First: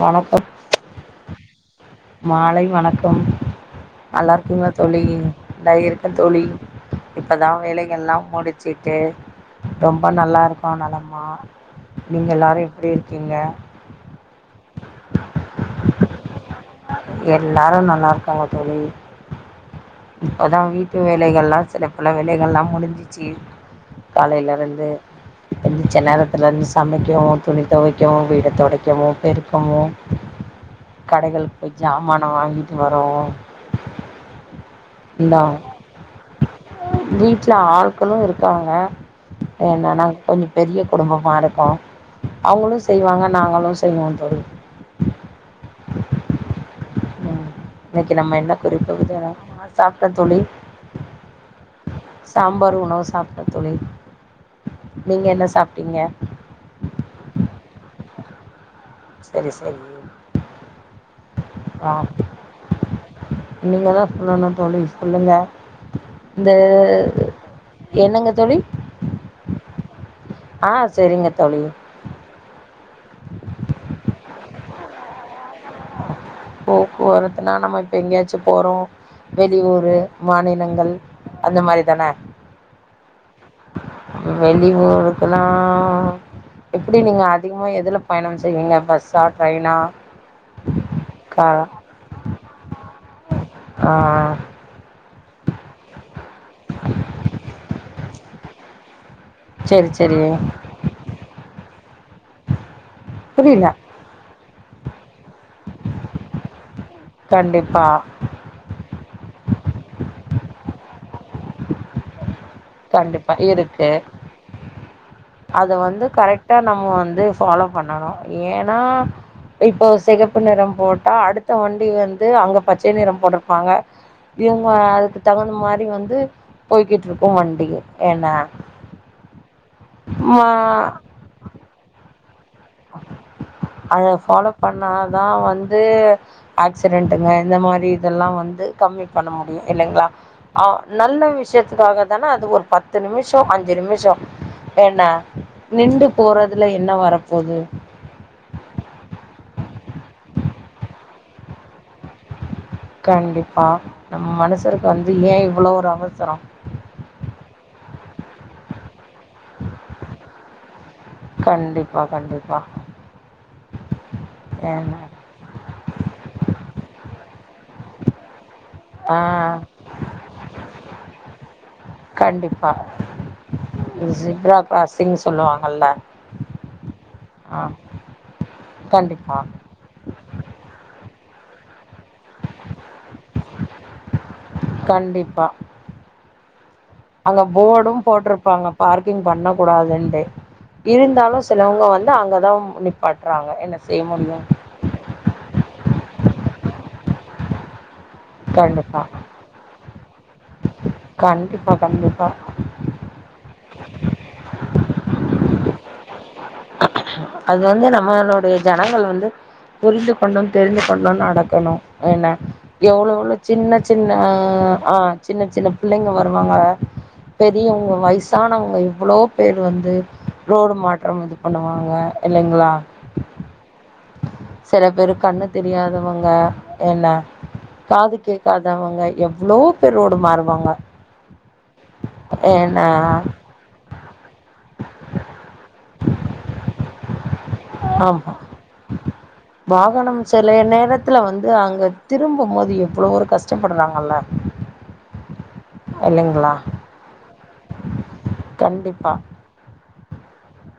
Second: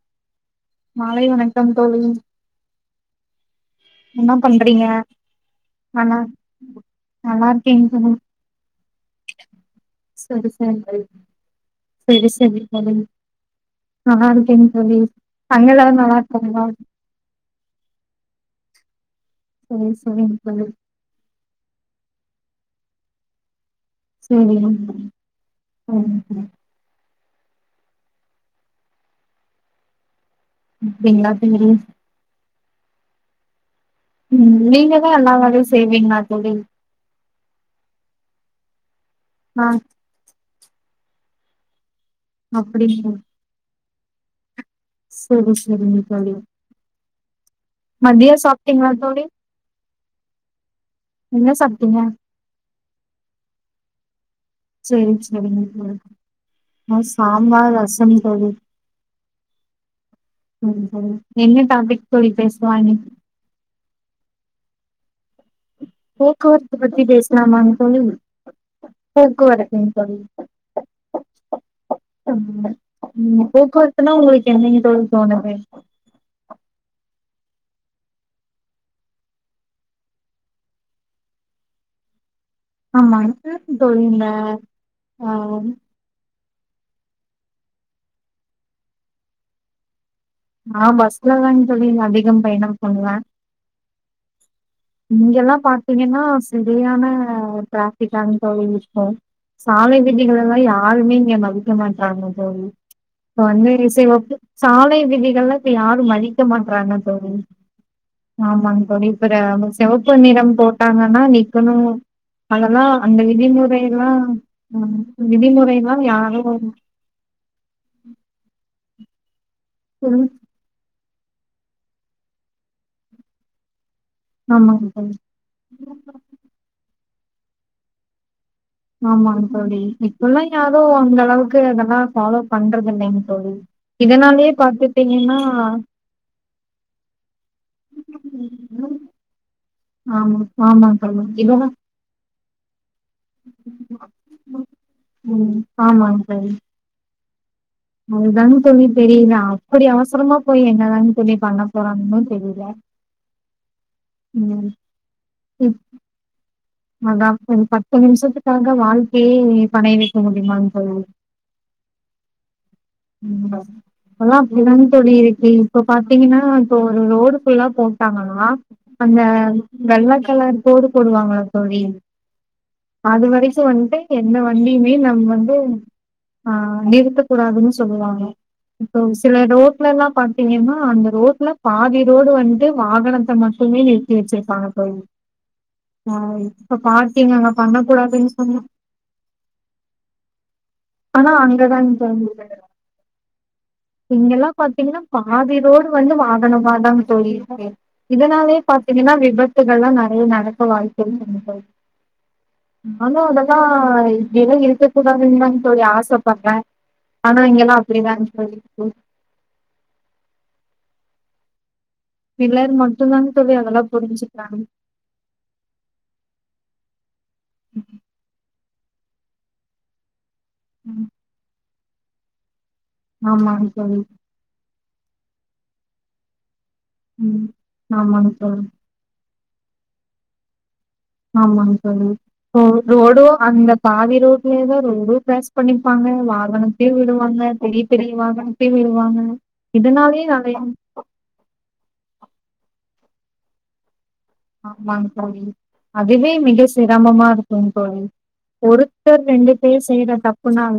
வணக்கம் மாலை வணக்கம் தோழி மாலை வணக்கம் என்ன நல்லா இருக்கீங்ளா பண்றீங்க தோழி இந்தா இருக்கே நல்லா தோழி நல்லா இப்பதா இருக்கேங்க தோழி வேலைகள்ல்லா முடுச்சுட்டு ரொம்ப நல்லா சரி இருக்கோ சரி நலமா சரி நீங்க சரி எல்லாரு எப்டி தோழி இருக்கீங்க நல்லா இருக்கேங்க தோழி அங்க எல்லாரு நல்லா இருக்காங்ளா எல்லாரு நல்லா இருக்காங்க தோழி சரி சரிங்க இப்பதா தோழி வீட்டு வேலைகள்லா சில பல வேலைகள்லா முடிஞ்சிச்சு காலேல சரிங்க இருந்து எந்துருச்ச நேரத்துல அப்டிங்களா இருந்து சமைக்கவு துணி தொவைக்கவு வீட தொடைக்கவு பெருக்கவு கடைகளுக்கு தோழி போய் ஜாமான வாங்கிட்டு வரோ உம் நீங்கதா எல்லா வேலயு செய்வீங்ளா தோழி வீட்ல ஆள்களு இருக்காங்க ஆ என்னன்ன கொஞ்சோ பெரிய குடும்பமா இருக்கு அவுங்களு அப்டிங்களா செய்வாங்க நாங்களு செய்வோ தோழி செரி செரிங்க தோழி இன்னைக்கு மதிய நம்ம என்ன சாப்ட்டீங்களா குறிப்பு வித தோழி ஆ சாப்ட்டே தோழி என்ன சாப்டிங்க சாம்பாரு உணவு சாப்ட்டே தோழி சரி நீங்க என்ன சரிங்க தோழி சாப்ட்டீங்க நா சாம்பார் ரசம் தோழி சரி சரி சரி சரி என்ன டாபிக் தோழி பேசலா இன்னைக் நீங்கதா சொல்லனு தோழி சொல்லுங்க போக்குவரத்து பத்தி பேசலாமாங்க தோழி என்னங்க தோழி போக்குவரத்துங்க தோழி ஆ செரிங்க தோழி ம் போக்குவரத்துன்னா ஒங்களுக்கு என்னங்க தோழி தோணுது போக்குவரத்துனா நம்ம இப்ப எங்கேயாச்சு போறோ வெளியூரு மாநிலங்கள் அந்த மாரி தான ஆமா எனக்கு தோழி இந்த வெளி ஆ ஊருக்ல்லா எப்டி நீங்க அதிகமாக எதுல பயணம் செய்வீங்க பஸ்ஸா ட்ரெயின்னா நா பஸ்லதாங் தோழி அதிகம் பயணம் பண்ணுவே ஆ இங்கெல்லா பாத்தீங்கன்னா சரியான ட்ராபிக்காங் தோழி இருக்கு செரி சாலை செரி விதிகளல்லா யாருமே இங்க மதிக்க மாட்டாங்க தோழி புரில ஒன்வே சரி ஓகே சாலை விதி இங்கள்ளா இப்ப யாரு மதிக்க மாட்றாங்க தோழி கண்டிப்பா ஆமாங்க தோழி இப்பர சிவப்பு நிறோ போட்டாங்கன்னா நிக்கணு அதெல்லா அந்த கண்டிப்பா விதிமுறை இருக்கு எல்லா அத விதிமுறைல்லா வந்து யாரு கரெக்டா நம்ம வந்து ஃபாலோ பண்ணனு ஏன்னா இப்போ சொல்லு சிகப்பு நிறோ போட் டா அடுத்த வண்டி வந்து அங்க பச்சை நிறம் போட்ருப்பாங்க இவுங்க ஆமாங்க தோழி அதுக்கு தகுந்த மாரி வந்து போய்கிட்டுருக்கும் வண்டி என்னா ஆமாங்க தோழி இப்பல்லா யாரும் அந்த அளவுக்கு அதல்லா ஃபாலோ பண்றது இல்லைங் தோழி அத ஃபாலோ இதனாலயே பண்ணா தா பாத்துட்டீங்கன்னா வந்து ஆக்சிடென்ட்டுங்க இந்த மாரி இதெல்லா வந்து கம்மி பண்ண முடியும் இல்லங்களா ஆமா ஆ ஆமாங்க நல்ல தோழி இதெல்லா விஷயத்துக்காக தான அது ஒரு பத் து நிமிஷம் அஞ்சி நிமிஷம் என்னா ம் நின்டு போறதுல என்ன வரப்போது அதுதாங் தோழி தெரியில அப்டி அவசரமா போயி என்னதாங் தோழி பண்ண போறாங்கன்னு தெரியில கண்டிப்பா நம்ம மனசருக்கு வந்து ஏன் இவ்ளோ ஒரு அவசரம் அதாங் தோழி பத்து நிமிஷத்துக்காக வாழ்க்கையே பனைய வைக்க முடியுமாங் தோழி கண்டிப்பா கண்டிப்பா இன்னா எல்லா அப்டிதாங்க ஏன்னா தோழி இருக்கி இப்போ பாத்தீங்கன்னா இப்போ ஒரு ரோடு ஃபுல்லா போட்டாங்கன்னா ஆ அந்த வெள்ள கலர் கோடு போடுவாங்க இல்ல தோழி கண்டிப்பா அது வரைக்கும் வண்ட்டு எந்த ஜிப்ரா வண்டியுமே கிராசிங் நம்ம வந்து சொல்லுவாங்கல்ல ஆ ஆ நிறுத்தக்கூடாதுன்னு சொல்லுவாங்க இப்போ கண்டிப்பா சில ரோ ட்லல்லா பாத்தீங்கன்னா அந்த ரோட்ல பாதி ரோடு வண்ட்டு வாகனத்த மட்டுமே நிறுத்தி வச்சிரு பாங்க தோழி கண்டிப்பா ஆ இப்ப பா அங்க போடும் போட்டுருப்பாங்க பார்க்கிங் பண்ண கூடாதுன்ட்டு ஆனா இருந்தாலும் சிலவங்க அங்கதாங்க வந்து தோழி அங்கதா நிப்பாட்டறாங்க என்ன செய்ய முடியும் தின்ன பாதிரோடு வந்து வாகனமாதாங் தோழி இருக்கு இதனாலே கண்டிப்பா பாத்தீங்கன்னா விபத் துக்கள்லா நறையா நடக்க வாய்ப்பு தோழி கண்டிப்பா கண்டிப்பா நாங்களும் அததான் தினம் இருக்க கூடாதுனுதாங் தோழி ஆச பட்றன் அது வந்து நம்மளுடைய ஜனங்கள் வந்து புரிந்து கொண்டும் தெரிந்து கொண்டும் நடக்கணும் என்ன சிலர் எவ்ளோ மட்டுந்தாங் எவ்ளோ தோழி சின்ன அதெல்லா சின்ன புரிஞ்சுக்கிறாங்க ஆ சின்ன சின்ன பிள்ளைங்க வருவாங்க பெரியவங்க வயசானவங்க இவ்ளோ பேரு வந்து ரோடு ம் மாற்றம் இது பண்ணுவாங்க இல்லைங்களா ஆமாங் தோழி சில பேரு கண்ணு தெரியாதவங்க என்ன ம் ஆமாங் தோழி காதுக்கேக்காதவங்க எவ்ளோ பேரு ரோடு மாறுவாங்க ஆமாங் தோழி ம் ஏன்னா ரோடும் அந்த பாதி ரோட்ல எதா ஒரு ரோட் கிராஸ் பண்ணிப்பாங்க வாகனத்தையும் விடுவாங்க இங்கியு பெரிய ஆமா வாகனம் தீமெரி வாகனம் இதனாலயே நறையா த்துல வந்து அங்க திரும்பமோது எவ்ளோ ஒரு கஷ்டப்படறாங்கல்ல ஆமாங் தோழி அதுவே மிக சிரமமா இருக் கும் தோழி கண்டிப்பா ஒருத்தர் ரெண்டு பேர் செய்யற தப்புனால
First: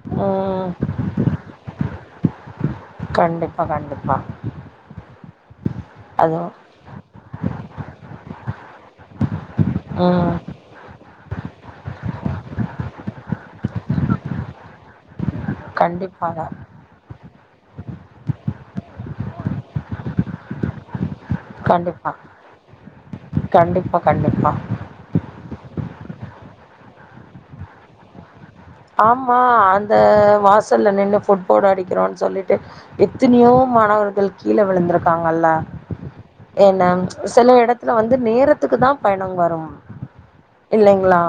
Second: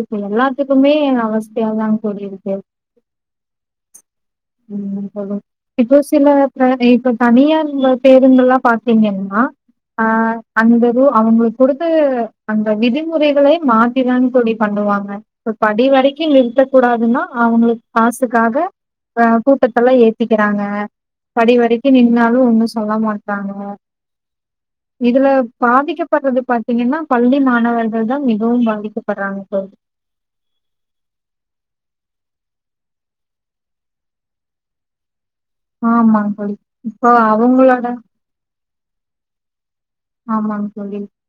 இப்ப ம் எல்லாத்துக்குமே அவஸ்தையாதாங் தோழி இருக்கு கண்டிப்பா கண்டிப்பா ம் சொல்லுங் இப்போ சில அதுவும் பிராவி இப்ப தனியா நீங்க இவங்கல்லாம் பாத்திங்கன்னா ஆ ம் அந்த ரூ அவங்கள பொறுத்து அந்த விதிமுறைகளே மாத்திதான் தோழி பண்ணுவாங்க இப்ப படி வரைக்கும் கண்டிப்பாக நிறுத்தக் கூடாதுன்னா அவுங்களுக் காசுக்காக ஆ கூட்டத்தெல்லா ஏத்திக்கிறாங்க படி வரைக்கும் கண்டிப்பா நின்னாலும் ஒண்ணு சொல்ல மாட்டாங் கண்டிப்பா கண்டிப்பா இதுல பாதிக்கப்படறது பாத்தீங்கன்னா பள்ளி மாணவர்கள் தா மிகவும் பாதிக் ஆமா அந்த வாசல்ல நின்னு ஃபுட்போட் அடிக்கிறோன் சொல்லிட்டு எத்தனையோ மாணவர்கள் கீழ விழுந்திருக்காங்கல்ல ஆமாங்க தோழி. என்ன இப்போ சில அவங்களோட இடத்துல வந்து நேரத்துக்கு தா பயணம் வரு ஆமாங்க தோழி. இல்லைங்களா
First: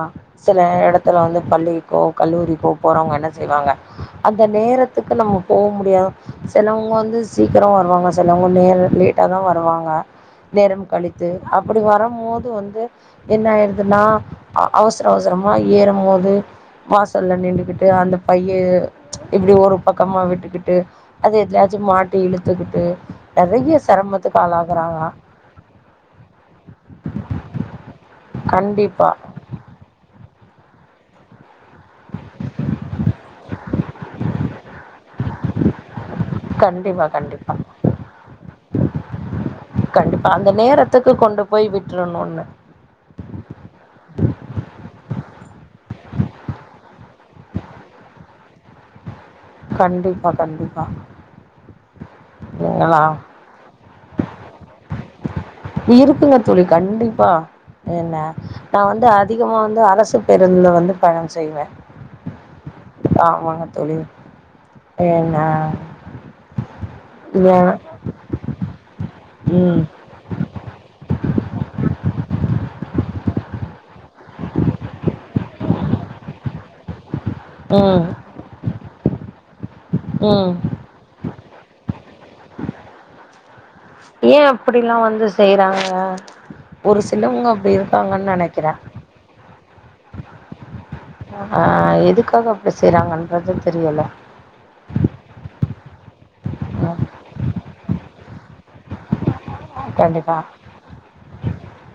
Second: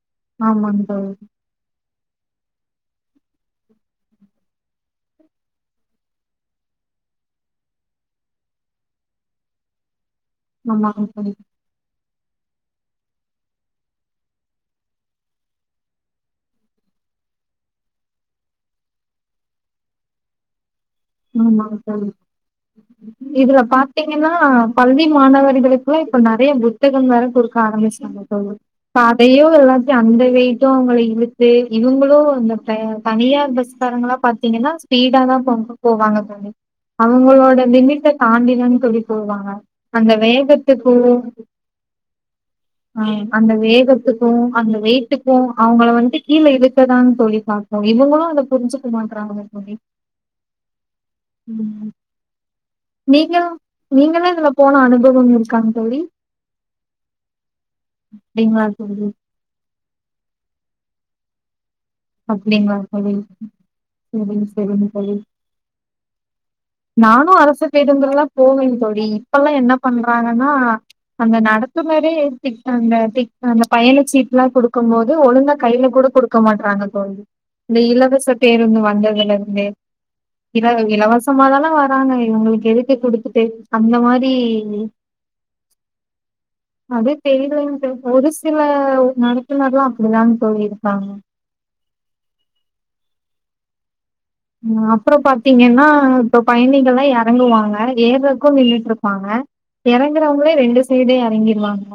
சில ஆமாங்க தோழி. இடத்துல வந்து பள்ளி கோ கல்லூரி போ போறவங்க என்ன செய்வாங்க அந்த நேரத்துக்கு நம்ம போ முடியாது சிலவங்க வந்து சீக்கிர வருவாங்க சிலவங்க நே லேட்டாதா வருவாங்க நேரம் ஆமாங்க கழித்து தோழி. [unintelligible] அப்படி வரு போது வந்து என்ன ஆயிடுதுன்னா அவசர அவசரமா ஏறும் போது வாசல்ல நின்னுகிட்டு அந்த பைய இப்டி ஒரு பக்கமா விட்டுக்கிட்டு அது ஆமாங்க எதுலயாச்சு தோழி மாட்டி இழுத்துக்கிட்டு இதுல நெறைய பாத்தீங்கன்னா சிரமத்துக்கு ஆளாகுறாங்க பள்ளி மாணவர்களுக் இப்பவே இப்ப நெறைய புத்தகம் வேற கொடுக்க ஆரம்பிச்சுடாங்க தோழி இப்ப கண்டிப்பா அதையோ எல்லா அந்த வெயிட்டு அவங்கள இழுத்து இவங்களு அந்த தனியார் பஸ்காரங்களா பாத்தீங்கன்னா ஸ்பீடா தான் போ போவாங்க சொல்லி கண்டிப்பா கண்டிப்பா அவங்களோட லிமிட்ட தாண்டதனு சொல்லி போவாங்க கண்டிப்பா அந்த நேரத்துக்கு கொண்டு போய் விட்டுரணும்னு ஆ அந்த வேகத்துக்கு அந்த வெயிட்டுக்கு அவங்கள வந்துட்டு கீழ இருக்கதான்னு சொல்லிப்பா இவங்களு அத புரிஞ்சுக்க மாட்றாங்க தோழி. கண்டிப்பா கண்டிப்பா இல்லைங்களா? நீங்க நீங்களு இதுல போன அனுபவம் இருக் இருக்குங்க தோழி கண்டிப்பா என்ன அப்டிங்களா நா தோழி? வந்து அடுத் இனிமே வந்து அரசு பேருந்தில் வந்து பயணம் செய்வே அப்டிங்களா தோழி தோழி. சேரி சேரிங்க தோழி என்ன நானு இல்ல அரசு பேருந்துல்லதா போவே தோழி இப்பெல்லா என்ன ம், பண்றாங்கன்னா அந்த நடத்துனரே டிக் பண்ண டிக் பண்ண அந்த பையன சீட்டுல்லா கொடுக்கு போது ஒழுங்கா கையில கூட குடு குடுக்க மாட்றாங்க இப்பது இந்த ம், இலவச பேருந்து வந்ததுல இருந்து ம். இல இலவசமாதான இருக்காங்களே இவங்களுக்கு எதுக்கு குடுத்துட்டு அந்த மாரி ஏன் அப்படிலாம் வந்து செய்றாங்க? ஒரு அது சிலவங்க அப்படி தெரியலன்னு தெ ஒரு இருக்காங்கன்னு சில நெனைக்கிறேன். நடத்துனர்களு அப்டிலாம்னு போயிருக்காங்க ஆ எதுக்காக அப்டி செய்றாங்கன்றது தெரியல அப்புற பாத்தீங்கன்னா இப்ப ம், பயணிகல்லா இறங்குவாங்க ஏறதுக்கு நின்னுட்டு இருக்காங்க கண்டிப்பா. இறங்குறவங்களே ரெண்டு சைடே இறங்கிடுவாங்க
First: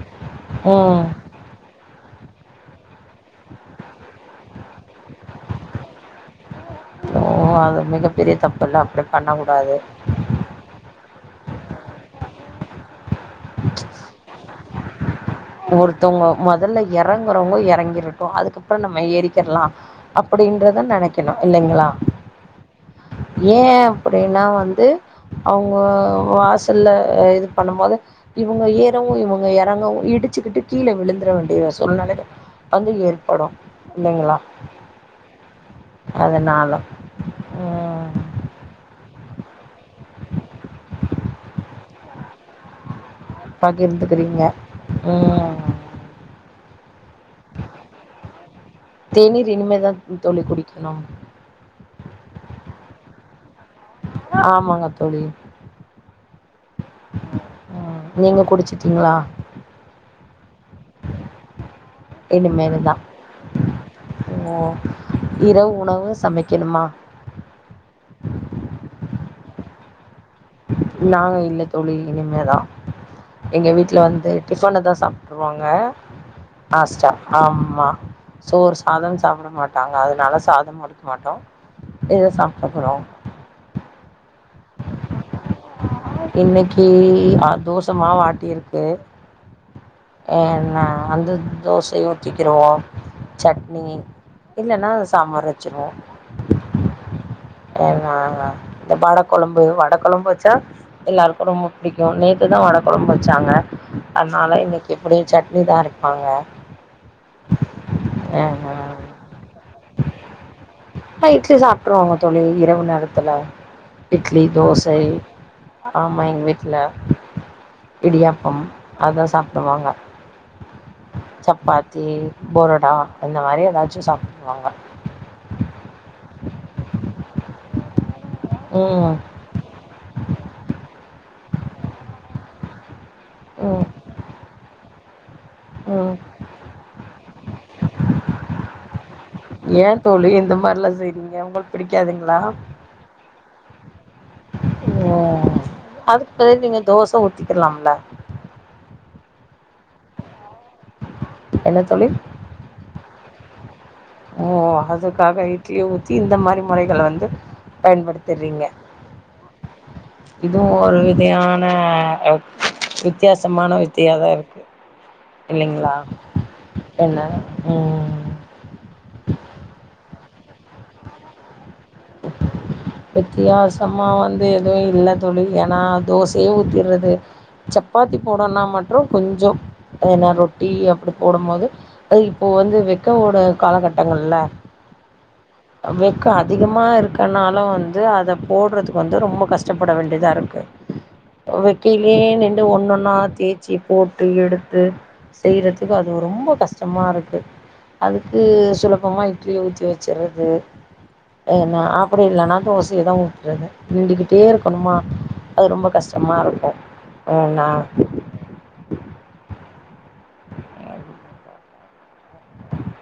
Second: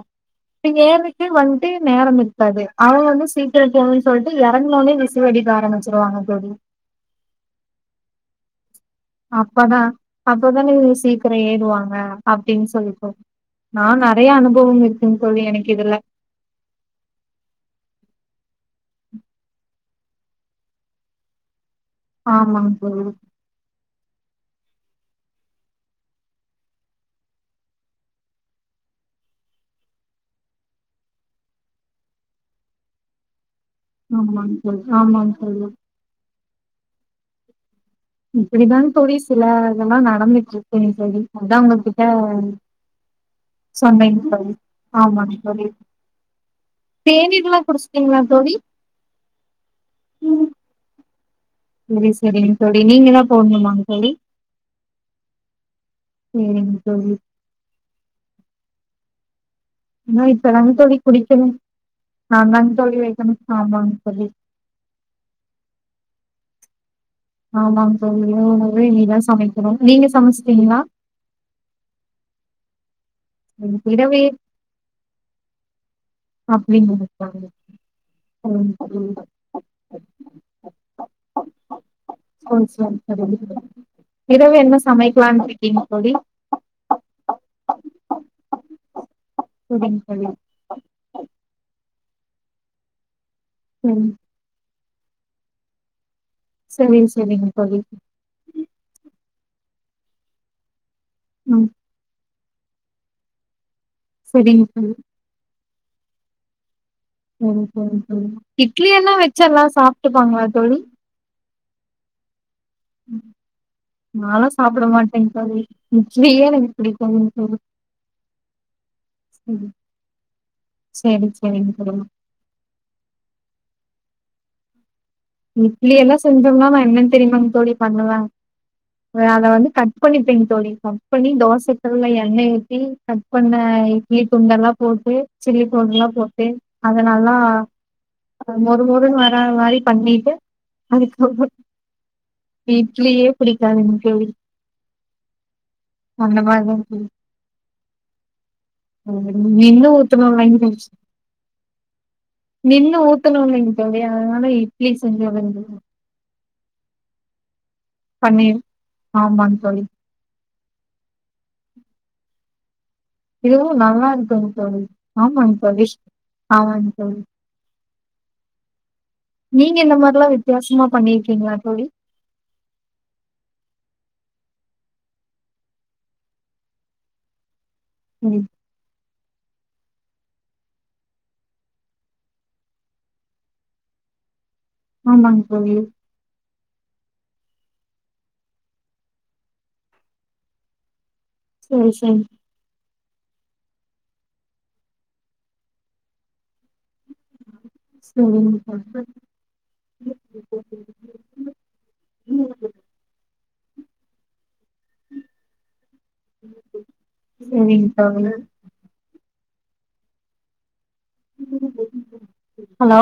நீங்க ம். ஏறததுக்கு வ ட்டு நேரம் இருக்காது அவங்க வந்து சீக்கிர போணுன்னு சொல்லிட்டு இறங்கனோனே விசில் அடிக்க ஆரம்பிச்சிருவாங்க தோழி ஓ அது மிகப்ப பெரிய தப்பல்ல அப்டி அப்பதா அப்பதா சீக்கிர ஏறுவாங்க அப்டின் சொல்லிட்டு நா நெறைய அனுபவம் இருக்கு ம் தோழி எனக் ஒருத்தவங்க முதல்ல இறங்குறவங்க இறங்கிருட்டு அதுக்கப்புற நம்ம ஏரிக்கிறலா அப்டின்றத நினைக்கணு இல்லைங்களா ஆமாங்க தோழி ஏ அப்டின்னா வந்து அவங்க வாசல்ல இது பண்ணும்போது இவங்க ஏறவு இவங்க இறங்கவு இடுச் இடுச்சுக்கிட்டு கீழ விழுந்துர வேண்டிய சூழ்நில வந்து ஏற்படு ஆமாங்க ஆமா சொல்ல [unintelligible] அதனால ம் இப்டிதா தோழி சில இதெல்லாம் நடந்துட்டு இருக்குன்னு சரி அதா உங்க கிட்ட சொன்னீங்க பகிர்ந்துக்கிறீங்க தோழி ஆமாங்க ம் தோழி தேநீர்லாம் குடிச்சிட்டீங்களா தோழி? தேநீர் இனிமேதா தோழி குடிக்கணு எரி செரி தோழி நீங்க தா போட்ணுமாங் எல்டி ஆமாங்க தோழி சேரிங் தோழி ஆ நீங்க குடிச்சிட்டிங்ளா ஏன்னா இப்ப ரங் தோழி குடிக்கணும் ஆ ரங் இனிமேல் தோழி தான் வைக்கணு ஆமான் சொல்லி ஓ இரவு உணவு சமக்கணுமா ஆமாங் தோழி [unintelligible] நீதா சமைக்கணு நீங்க சமசுட்டீங்களா நாங்க இல்ல தோழி இனிமே தா எங்க எனக்கு வீட்ல இரவே வந்து டிஃப்ஃபன தா சாப்ட்ருவாங்க அப்படிங்களா ஆஸ்டா தோழி? அம்மா சோற் சரிங்க தோழி. சாதம் சாப்ட மாட்டாங்க அதனால சாதம் ஒடு மாட்டோ இத ஸ்கோர் சாப்ட்டுக்குறோ சோரி [inaudible] இரவு என்ன சமய் இன்னுக்கி ஆத்தோஷமா வாட்டிர்க்கு புதன் கோயில என்ன அந்தத் தோசைய ஊத்திக்கிருவோ ச்சட்னி சரி. இல்லன்னா சாம்பார் வச்சிர்வோ சரி சரிங்க தோழி. எங் ஆஆ இந்த படப் கொழம்பு வட குழம் வச்சா எல்லார்க்கு ரொம்ப ம் பிடிக்கு நேத்துதா வட கொழம் வச்சாங்க அத்னால சரிங்க இன்னிக் தோழி இப்பிடி ச்சட்னி தா அரைப்பாங்க இட்லி என்னா வெச்சர்லா சாப்ட்டுப்பாங்ளா தோழி ஆ இடலி சாப் ப்ரோங்க தொழி இரவு நேரத்துல இட்லி நாலா சாப்ட தோசய் மாட்டேங் தோழி. ஆமா இட்லியே எனக்கு என்வீட்ல பிடிக்காதுங் தோழி. இடியாப்பம் அதா சரி சாப்டுவாங்க சரி, சரிங்க தோழி. ச்சப்பாத்தி பொரோட்டா இந்த மாரி ஏதாச்சு சாப்ட்ருவாங்க நிட்லி எல்லா செஞ்சோம்னா நா என்னன் தெரிமாங் தோழி பண்ணுவே ம் அ அத வந்து கட் பண்ணிட்டிங் தோழி கட் பண்ணி தோசைகள்ல எண்ணெய் ஊத்தி கட் பண்ண ம் இட்லி துண்டல்லா போட்டு சில்லி பொருள்குலா ம் போட்டு அதனல்லா அ மொறு மொறுன் வரா மாரி ஏன் தோழி பண்ணிட்டு இந்த மாதிரிலாம் அதுக் செய்கிறீங்க ஹுஹு உங்களுக்கு பிடிக்காதுங்களா பி இட்லியே பிடிக்காதுங் தோழி ஓ அந்த அதுக்பு நீங்க மாரிதாங் தோழி. தோச ஊத்திக்கலாம்லா ஆ நின்னு ஊத்தனு வெங்கிம்ஸ் என்ன தோழி நின்னு ஊத்துனுலிங் தோழியா ஓஓ ஹதுக்காக இட்லி ஊத்தி இந்த மாரி முறைகள வந்து பன்னீர் பயன்படுத்துறீங்க ஆமாங்க தோழி இதுவு ஒரு விதையான எப் இத் இதெவ்வு நல்லா இருக்குங் தோழி ஆமாங் இல்லைங்களா தோழிஷ் ஆமாங் என்ன தோழி ம் நீங்க இந்த மார்லா வித்யாசமா பண்ணீர்க்கீங்ளா தோழி வித்தியாசமா வந்து எதுவு இல்ல துளி எனா தோசையே ஊத்திறது ச்சப்பாத்தி ம் போடனா மட்ரு கொஞ்சு ஏனா ரொட்டி அப்படி போடும் போது ஹய் இப்போ வந்து வெக்க ஓட காலகட்டங்கள்ல ஆமாங் தோழி வெக்க அதிகம் மா இருக்கனால வந்து அத போட்றத்துக்கு வந்து ரொம்ப கஷ்டப்பட வேண்டிதா இருக்கு சரி சரி வெக்கையிலயே நின்டு ஒண்ணு ஒன்னா தேய்ச்சி போட்டு எடுத்து செய்யறதுக்கு அது ரொம்ப கஷ்டமா இருக்கு அதுக்கு சரிங்க தோழி சுலபமா இட்லிய ஊத்தி வச்சறது அ ந அப்படி இல்லனா தோசையேதா ஊத்தறது நிண்டுக்கிட்டே இருக்கணுமா அது ரொம்ப கஷ்டமா இருக்கு நா சரிங்க தோழ ஆ [inaudible] ஹலோ